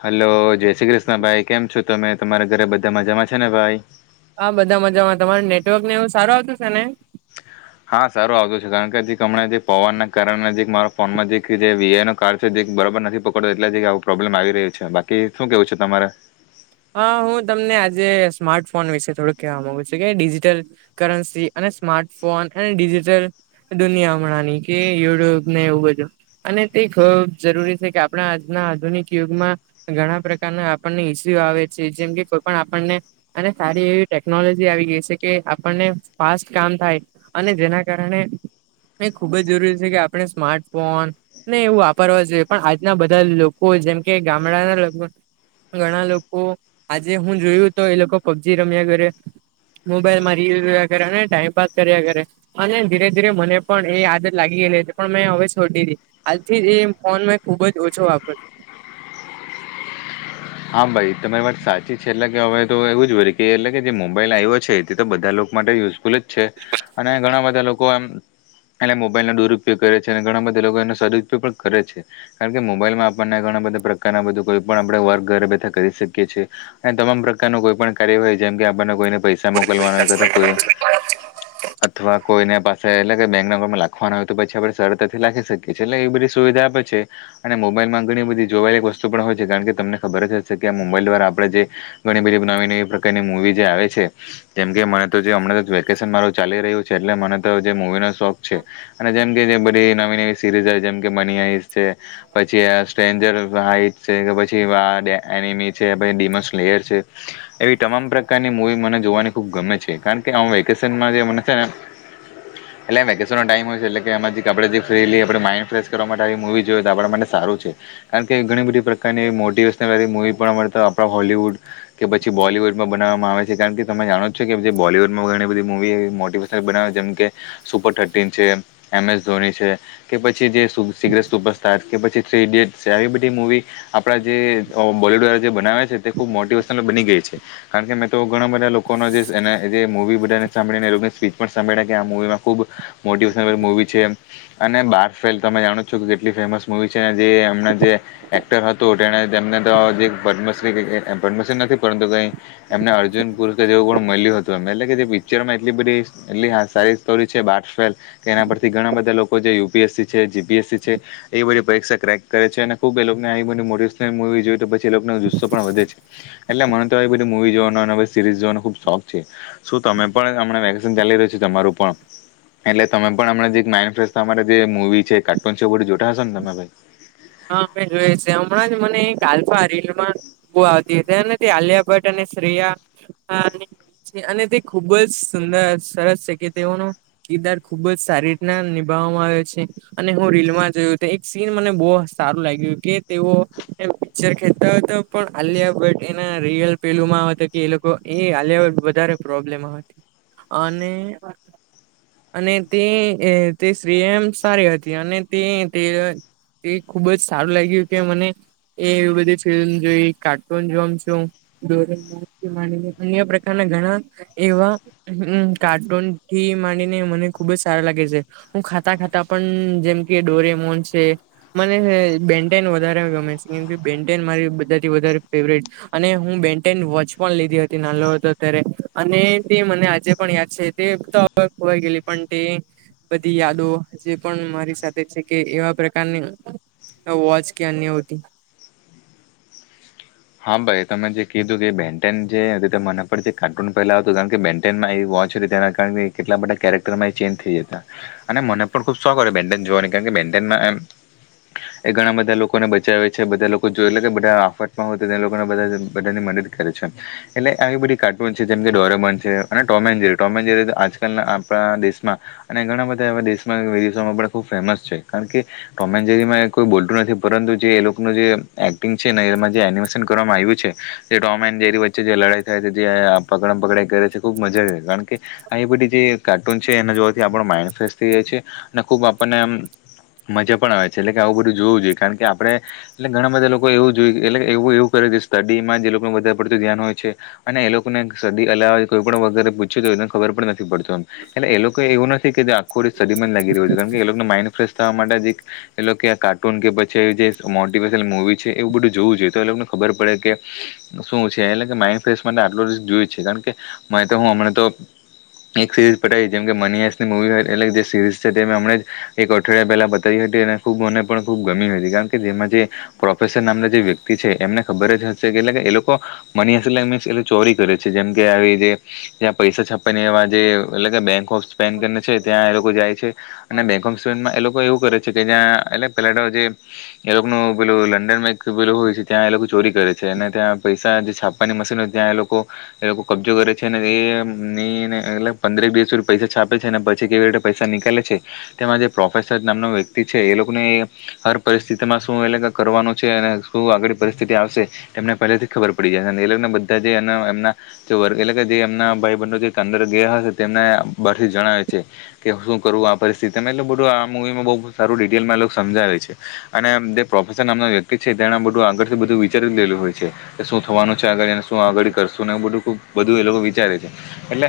Hello, જય શ્રી કૃષ્ણ ભાઈ, કેમ છો તમે, તમારા ઘરે બધા મજામાં છે ને ભાઈ. હા બધા મજામાં તમારું નેટવર્ક ને એવું સારું આવતું છે ને. હા સારું આવતું છે કારણ કે હમણાં જે પવન ના કારણે નજીક મારા ફોન માંજી જે વીઆન કાર છે જે બરાબર નથી પકડતો એટલે જ આવું પ્રોબ્લેમ આવી રહ્યું છે બાકી શું કેવું છે તમારે? હ હું તમને આજે સ્માર્ટફોન વિશે થોડું કહેવા માગુ છું કે ડિજિટલ કરન્સી અને સ્માર્ટફોન અને ડિજિટલ દુનિયા હમાંણાની કે યુટ્યુબ ને એવું બધું. અને તે ખૂબ જરૂરી છે, કે આપણા આજના આધુનિક યુગમાં ઘણા પ્રકારના આપણનેઈ આવે છે, જેમ કે કોઈ પણ આપણને અને સારી એવી ટેકનોલોજી આવી ગઈ છે, કે આપણને ફાસ્ટ કામ થાય. અને જેના કારણે એ ખુબ જ જરૂરી છે, કે આપણે સ્માર્ટફોન નહી એવું વાપરવા જોઈએ પણ આજના બધા લોકો જેમ કે ગામડાના લગ ઘણા લોકો ઓ આજે હું જોયું તો એ લોકો પબજી રમ્યા ઘે. મોબાઈલ મારી યુઝ્યા કરે ને ટાઈમ પાસ કર્યા કરે. અને ધીરે ધીરે મને પણ એ આદત લાગી ગયલી હતી પણ મેં હવે છોડી હતી. હાલથી જ એ ફોન મે ખુબ જ ઓછો વાપરો છ,. હા ભાઈ તમારી વાત સાચી છે, એટલે કે હવે તો એવું જ હોય કે એટલે કે જે મુંબઈ લ આવ્યો છે, તે તો બધા લોકો માટે યુઝફુલ જ છે, અને ઘણા બધા લોકો એમ એટલે મોબાઈલનો દુરુપયોગ કરે છે અને ઘણા બધા લોકો એનો સદુઉપયોગ પણ કરે છે, કારણ કે મોબાઈલમાં આપણને ઘણા બધા પ્રકારના બધું કોઈ પણ આપણેે વર્ક ઘર બેથા કરી શકીએ છીએ અને તમામ પ્રકાર ન કોઈ પણ કાર્ય હોય જેમ કે આપને કોઈને પૈસા તે મોકલવાનો એ, છું. અથવા કોઈને પાસે એટલે કે બેંક ના અંરમાં લખવાના હોય તો પછી આપડે સરરતથી લખી શકીએ કે છેલ્લે એ બધી સુવિધા આપે છે, અને મોબાઈલમાં ઘણી બધી જોવાયેલી વસ્તુ પણ હોય છે, કારણ કે તમને બર જ છે કે આ મોબાઈલ દ્વારા આપણે જે ઘણી બધી નવી નવી પ્રકારની મૂવી જે આવે છે, કેમ કે મને તો જે હમણાં વેકેશન મારું ચાલી રહ્યું છે, એટલે મને તો જે મવીનો શોક છે અને જેમ કે જે બધી નવી નવી સિરીઝ આવે જેમ કે મની આઈ છે પછી સ્ટન્જર હાઈટ છે, કે પછી એમી છે એવી તમામ પ્રકારની મુવી મને જોવાની ખુબ ગમે છે કારણ કે વેકેશનમાં જે મને છે, ને [inaudible] એટલે વેકેશનનો ટાઈમ હોય છે એટલે કે એમાં જેથી આપણે જે ફ્રીલી આપણે માઇન્ડ ફ્રેશ કરવા માટે આવી મૂવી જોયએ તો આપણા માટેને સારું છે, કારણ કે ઘણી બધી પ્રકારની મોટિવેશનલ મુવી પણ અ આપ હોલીવુડ કે પછી બોલીવુડમાં બનાવવામાં આવે છે, કારણ કે તમે જાણો જ છો કે જે બોલીવુડમાં ઘણી બધી મુવી મોટી બના જેમ કે સુપર થર્ટીન છે, એમ એસ ધોની છે, કે પછી જે સિગ્રેટ સુપરસ્ટાર્ કે પછી થ્રી ઇડિયટ છે, આવી બધી મૂવી આપણા જે બોલીવૂડ જે બનાવે છે, તે ખુબ મોટિવેશનલ બની ગઈ છે, કારણ કે મેં તો ઘણા બધા લોકોના જેને મવી બધાને સાંભળીને એ લોકોની સ્પીચ પણ સાંભળ્યા કે આ મુવીમાં ખુબ મોટેશનલ મુવી છે, અને બારફેલ તમે જાણો છો કે કેટલી ફેમસ મુવી છે, જે એમના જે એક્ટર હતું તેને તેમને તો જે પદ્મશ્રી પદ્મશ્રી નથી પરંતુ કઈ એમને અર્જુન પુર જેવું પણ મળ્યું હતું, એ એટલે કે જે પિક્ચરમાં એટલી બધી એટલી હા સારી સ્ટોરી છે, બટફેલ કે એના પરથી ઘણા બધા લોકો જે યુપીએસસી છે જીપીએસસી છે એ બધી પરીક્ષા ક્રેક કરે છે, અને ખુબ એ લોકોને આ બધી મોટીવેશનલ મુવી જોઈએ તો પછી એ લોકોનો જુસ્સો પણ વધે છે, એટલે મને તો આ બધી મુવી જોવાનો સીરીઝ જોવાનો ખુબ શોખ છે, શું તમે પણ હમણા વેકેશન ચાલી રહ્યું છે, તમારું પણ એટલે તમે પણ અમણાં થી જે માઇન્ડ ફ્રેશ તમારા જે મુવી છે કાર્ટુન છે બધું જોતા હશો ને તમે ભાઈ હા અમે જોઈએ છે, હમણાં જ મને એક આલ્ફા રીલમાં બહુ આવતી હતી નથી આલિયા ભટ્ટ અને શિયા અને તે ખુબ જ સુંદર સરસ છે, કે તેઓનું કીરદાર ખુબ જ સારી રીતના નિભાવવામાં આવે છે, અને હું રીલ માં જોયો એક સીન મને બહ સારું લાગ્યું કે તેઓ પિક્ચર ખેચતા હતા, પણ આલિયા ભટ એના રીયલ પેલુંમાં હતુ કે એ લોકો એ હલ્યા વધારે પ્રોબ્લેમ હતી, અને અને તે તે સ્ત્રી એમ સારી હતી, અને તે તે તે ખુબ જ સારું લાગ્યું કે મને એ એવી બધી ફિલ્મ જોઈ, કાર્ટૂન જોમ છું [unintelligible] અન્ય પ્રકારના ઘણા એવા હમ કાર્ટૂન થી માંડીને મને ખુબ જ સારા લાગે છે હું ખાતા ખાતા પણ જેમ કે ડોરેમોન છે મને બેન્ટન વધારે ગમે છે કેમ બે બેનટેન મારી બધાથી વધારે ફેવટરેટ છે અને હું બેનટેન વોચ પણ લીધી હતી નાનલો હતો ત્યારે અને તે મને આજે પણ યાદ છે એક તો હવે ખોવાય ગેલી પણ તે બધી યાદો જે પણ મારી સાથે છે કે એવા પ્રકારની તો વોચ કે અન્ય હોતી હા ભાઈ તમે જે કીધું કે બેન્ટન જેતે મને પર જે કાર્ટૂન પહેલા આવ હતું કારણ કે બેનમાં વોચ રેતના કારણ કે કેટલા બધા કેરેક્ટરમાં એ ચેન્જ થઈ જતા અને મને પણ ખુબ શોખ હો બેનટેન જોવાની કારણ બેનટેન મા એ ઘણા બધા લોકોને બચાવે છે બધા લોકો જોયલે કે બધા આફટ હો તો તે લોકોને બધા બધાને મદદ કરે છે એટલે આવી બધી કાર્ટૂન છે જેમ કે ડોરેમન છે અને ટોમેન જેરી ટોમેન જેરી તો આજકાલના આપણા દેશમાં અને ઘણા બધા એવા દેશમાં વિદેશોમાં પણ ખૂબ ફેમસ છે કારણ કે ટોમે જેરી કોઈ બોલતું નથી પરંતુ જે એ લોકોનું જે એક્ટિંગ છે ને એમાં જે એનિમેશન કરવામાં આવ્યું છે જે ટોમ એન્ડ જેરી વચ્ચે જે લડાઈ થાય છે જે પકડમ પકડાઈ કરે છે ખુબ મજા કારણ કે આ બધી જે કાર્ટૂન છે એના જોવાબ આપણો માઇન્ડ ફ્રેશ થઈ જાય છે અને ખુબ આપણને મજા પણ આવે છે એટલે કે આવું બધું જોવું જોઈએ કારણ કે આપડે એટલે ઘણા બધા લોકો એવું જોઈએ. એટલે એવું એવું કરે છે સ્ટડીમાં જે લોકોનું વધારે પડતું ધ્યાન હોય છે. અને એ લોકોને સદી અલાવા કોઈ પણ વગરે પૂછ્યું તો એને ખબર પણ નથી પડતો. એટલે એ લોકો એવું નથી કે જે આખું સદીમાંંધ લાગી રહ્યું છે કારણ કે એ લોકોને માઇન્ડ ફ્રેશ થવા માટે જે એક એટલે કે કાર્ટૂન કે પછી જે મોટિવેશનલ મુવી છે એવું બધું જોવું જોઈએ તો એ લોકોને ખબર પડે કે શું છે એલે કે માઇન્ડ ફ્રેશ માટે આટલો ર જોઈ જ છે કારણ કે. મ તો હું હમણાં તો. એક સિરીઝ પઠાવ જેમ કે મની હસની મુવીટ એટલે જે સીરીઝ છે તેમ હમણે એક અઠવાડિયા પહેલા બતાવી હતી અને ખૂબ મને પણ ખૂબ ગમી હતી કારણ કે જેમાં જે પ્રોફેસર નામને જે વ્યક્તિ છે એમને ખબર જ હશે કે એટલે કે એ લોકો મની અસ અમે એટલે ચોરી કરે છે જેમ કે આવી જે ત્યાં પૈસા છાપણીયા માં જે એ કે બેંક ઓફ સ્ને ત્યાં એ લોકો જાય છે અને બે એ લોકો એવું કરે છે કે જ્યાં એટલે પેલા તે જે એ લોકો પેલું લંડન અમે લોકો હોય છે ત્યાં એ લોકો ચોરી કરે છે અને ત્યાં પૈસા છાપવાની મશીન હોય ત્યાં એ લોકો એ લોકો કબજો કરે છે ને એ એ પંદરેક દીસ સુધી પૈસા છાપે છે ને પછી કેવી રીતે પૈસા ની કાલે છે. તેમાં જે પ્રોફેસર નામનો વ્યક્તિ છે એ લોકોને હર પરિસ્થિતિમાં શું એ કરવાનું. શું આગળ પરિસ્થિતિ આવશે એમને પહેથી જ ખબર પડી જાય અને બધા એમ વર્ગ એટલે કે જે એમના ભાઈ બનો જે અંદર ગયા હ તેમને બહથી જણાવે છે. કે શું કરવું આ પરિસ્થિતિમાં એટલે બધું આ મુવીમાં બહ સારું ડિટેલમાં સમજાવે છે અને જે પ્રોફેેશર નામ વ્યક્તિ છે તે બધું આગળથી બધું વિચારી લેલું હોય છે. શું થવાનું છે આગળને શું આગળ કરશુંને એવ બધું બધું એ લોકો વિચારે છે એટલે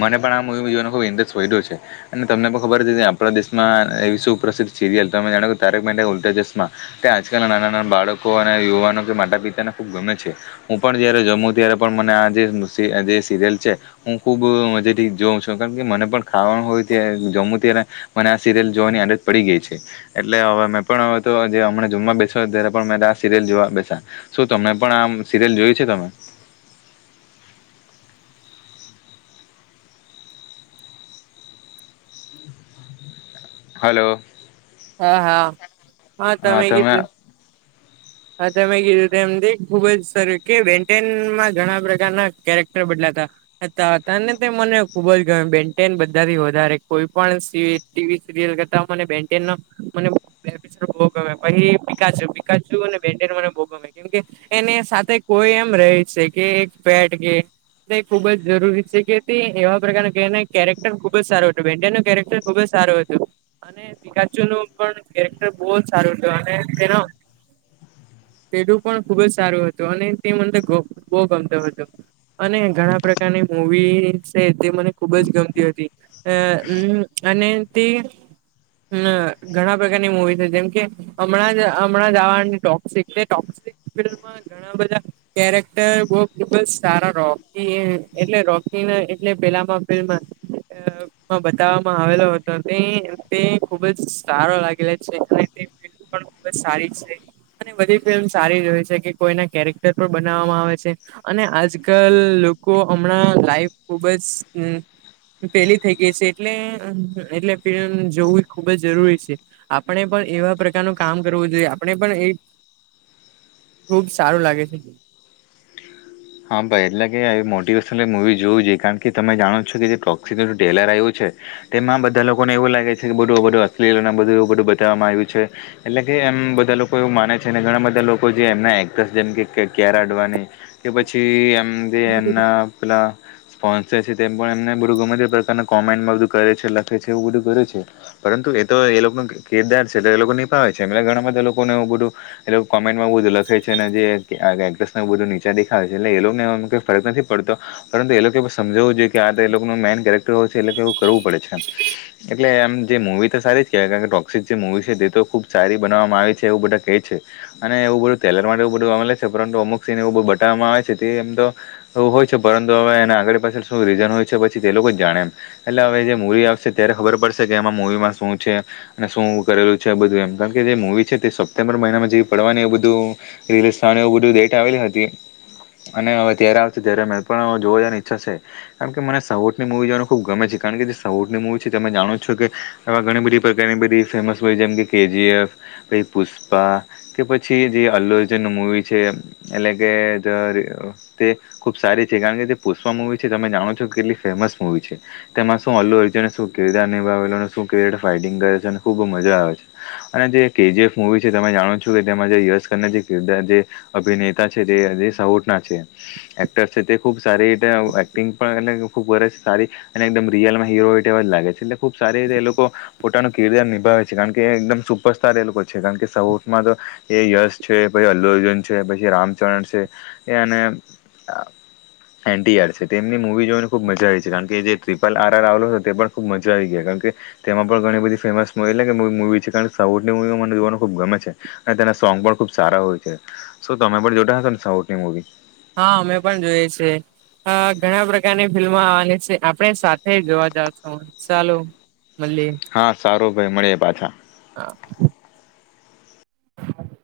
મને પણ આ મુવી જોવાનો ખબ ઇન્ટરેસ્ટ પડ્યો છે. અને તમને તો ખબર જ હશે આપણા દેશમાં એવી સુપ્રસદ્ધ સિરિયલ તમે જાણાવ તારેક મહેતા ઉલ્ટા ચશ્મા ત્યા આજકાલ નાના નાના બાળકો અને યુવાનો કે માતા પિતાને ખુબ ગમે છે. હું પણ જયારે જમું ત્યારે પણ મને આ જે સિરિયલ છે હું ખુબ મજા થી જોઉં છું કે મ કે મને પણ ખાવાનું હોય ત જમું ત્યારે મને આ સિરિયલ જોવાની આદત પડી ગઈ છે એટલે હવે મેં પણ હવે તો આજે જમમાં બેસોય ત્યારે પણ મેતો આ સિરિયલ જોવા બેસા શું તમને પણ આમ સિરિયલ જોયું છે તમે. હલો. હા હા હા તમે કીધું. હા ત મેં કીધું ત એમ ખુબ જ સરું કે બેન્ટનમાં ઘણા પ્રકારના કેરેક્ટર બદલાતા તને તે મને ખુબજ ગમે બેનટેન બધાથી વધારે કોઈ પણ ટીવી સિરયલ કરતા મને બે. મ ભો ગમે પછ પીાુ પીાુ અને બે મને ભોગ ગમે કેમકે એને સાથે કોઈ એમ ર છે કે એક પેટ કે તે ખુબ જ જરૂરી છે કે એવા પ્રકારના ક કેરેક્ટર ખુબ જ સારું હત વેંડિયા નું કેરેક્ટર ખુબ જ સારું હતુ. કાચુ નું પણ કેરેક્ટર બહુ જ સારું છે અને તેનો પેઢું પણ ખુબ જ સારું હતું અને તે મંદર બહુ ગમતો હતું. અને ઘણા પ્રકારની મૂવી છે તે મને ખુબ જ ગમતી હતી. અ હમ્મ અને તે હમ ઘણા પ્રકારની મુવી છે જેમ કે હમણાં જ હમણાં જ આવવાની ટોક્સિક ટોક્િક ફિલ્મમાં ઘણા બધા કેરેક્ટર બહ બિલકુલ સારા રોકી એટલે રોકી એટલે પેલામાં ફિલ્મ અ માં બતાવવામાં આવેલો હતો તે ખુબ જ સારો લાગેલો છે અને તે ફિલ્મ પણ ખુબ જ સારી છે અને બધી ફિલ્મ સારી જ હોઈ છે કે કોઈના કેરેક્ટર પણ બનાવવામાં આવે છે. અને આજકાલ લોકો હમણાં લાાઈફ ખુબ જ પેલી થઈ ગઈ છે એટલે એટલે જોવું એ ખુબ જ જરૂરી છે આપણે પણ એવા પ્રકારનું કામ કરવું જોઈએ આપણે પણ એ. ખુબ સારું લાગે છે. હા ભાઈ એટલે કે મોટિવેશનલ મુવી જોવું જોઈએ કારણ કે તમે જાણો છો કે જે ટોક્સી ટ્રેલર આવ્યું છે. તેમાં બધા લોકોને એવું લાગે છે કે બધું એું બધું અસ્ બધું એવું બધું બતાવવામાં આવ્યું છે એટલે કે એમ બધા લોકો એવું માને છે ઘણા બધા લોકો જે એમના એક્ટર્ જેમ કાર અડવાણી કે પછી એમ જે એમના પેલા સ્પોન્સર છે તેમ પણ એમને બું ગમે તે પ્રકારના કોમેન્ટમાં બધું કરે છે લખે છે એવું બધું કરે છે પરંતુ એ તો એ લોકોનો કેરદાર છે એટલે એ લોકો નિભાવે છે એમ ઘણા બધા લોકોને એવું બધું એ લોકો કોમેન્ટમાં બધું લખે છે અને જે એક્ટસ બધું દેખાે છે એટલે એઈ ફરક નથી પડતો પરંતુ એ લોકો એ સમજાવવું જોઈએ કે આ તો એ લોકો મેન કેરેક્ટર હોય એ લોકો એવ કરવું પડે છે એટલે એમ જે મવી તો સારી કેવાય કારણ કે ટોક્સિક જે મુવી છે તે તો ખુબ સારી બનાવવામાં આવે છે એવું બધા કેહે છે અને એવું બધું તેલર માટે એવું બધું ગે છે પરંતુ અમુક સિન એવું બધું બટવામાં આવે છે તે એમ તો એવું હોય છે પરંતુ હવે એને આગળ પાછળ શું રીઝન હોય છે પછી તે લોકો જ જાણે એમ એટલે હવે જે મરી આવશે ત્યારે ખબર પડશે કે આમાં મરીમાં શું છે અને શું કરેલું છે બધું એમ કારણ કે જે મવી છે તે સપ્ટેમ્બર મહિનામાં જેવી પડવાની એવું બધું રે સ્થા બધું લેટ આવેલી હતી અને હવે ત્યારે આવશે ત્યારે મે પણ જોવા જની ઈચ્છા છે કેમ કે મને સહટની મૂવી જોવાનું ખુબ ગમે છે કારણ કે જે સૌટની મવી છે તમે જાણો છો કે એવા ઘણી બધી પ્રકારની બધી ફેમસ હોય જેમકે કેજી એફ પછ પુષ્પા કે પછી જે અલ્લોજન ન મૂવી છે એટલે કે તે ખુબ સારી છે કારણ કે જે પુષ્પા મુવી છે તમે જાણો છો કે કેટલી ફેમસ મુવી છે તેમાં શું અલ્લુંને શું કે નિાવ શું ફાઈટિંગ કરે છે અને ખુબ મજા આવે છે અને જે કેજીએફ મુવી છે તમે જાણો છો કે તેમાં જે યશકર જેરદાર અભિનેતા છે જે સાહુટ ના છે એક્ટર્ છે તે ખુબ સારી એ એક્ટિંગ પણ એ ખબ સારી અને એકદમ રિયલમાંીરો હોય એવા જ લાગે છે એટલે ખુબ સારી રીતે એ લોકો પોતાનું કિરદાર નિભાવે છે કારણ કે એકદમ સુપરસ્ાર એ લોકો છે કારણ કે સૌમાં તો એ યશ છે પછી અલ્લ અર્જુન છે પછી રામચરણ છે એને એન્ટીયાર છે તેમની મૂવી જોઈને ખૂબ મજા આવી છે કારણ કે જે ટ્રિપલ આર આર રાઉલો હતો તે પણ ખૂબ મજા આવી ગયા કારણ કે તેમાં પણ ઘણી બધી ફેમસ એટલે કે મવી છે કારણ કે સાઉથની મવીમાં મને જોવાનું ખુબ ગમે છે અને તેના સોંગ પણ ખુબ સારા હોય છે શ તમે પણ જોતા હશો ને સૌની મવી હા અમે પણ જોયએ છેીએ હ ઘણા પ્રકારની ફિલ્મ આવવાની છે આપણે સાથે જોવા જાવ છ ચાલું. મલીએ. હા સારું ભાઈ મળે પાછા. હા. હા [inaudible]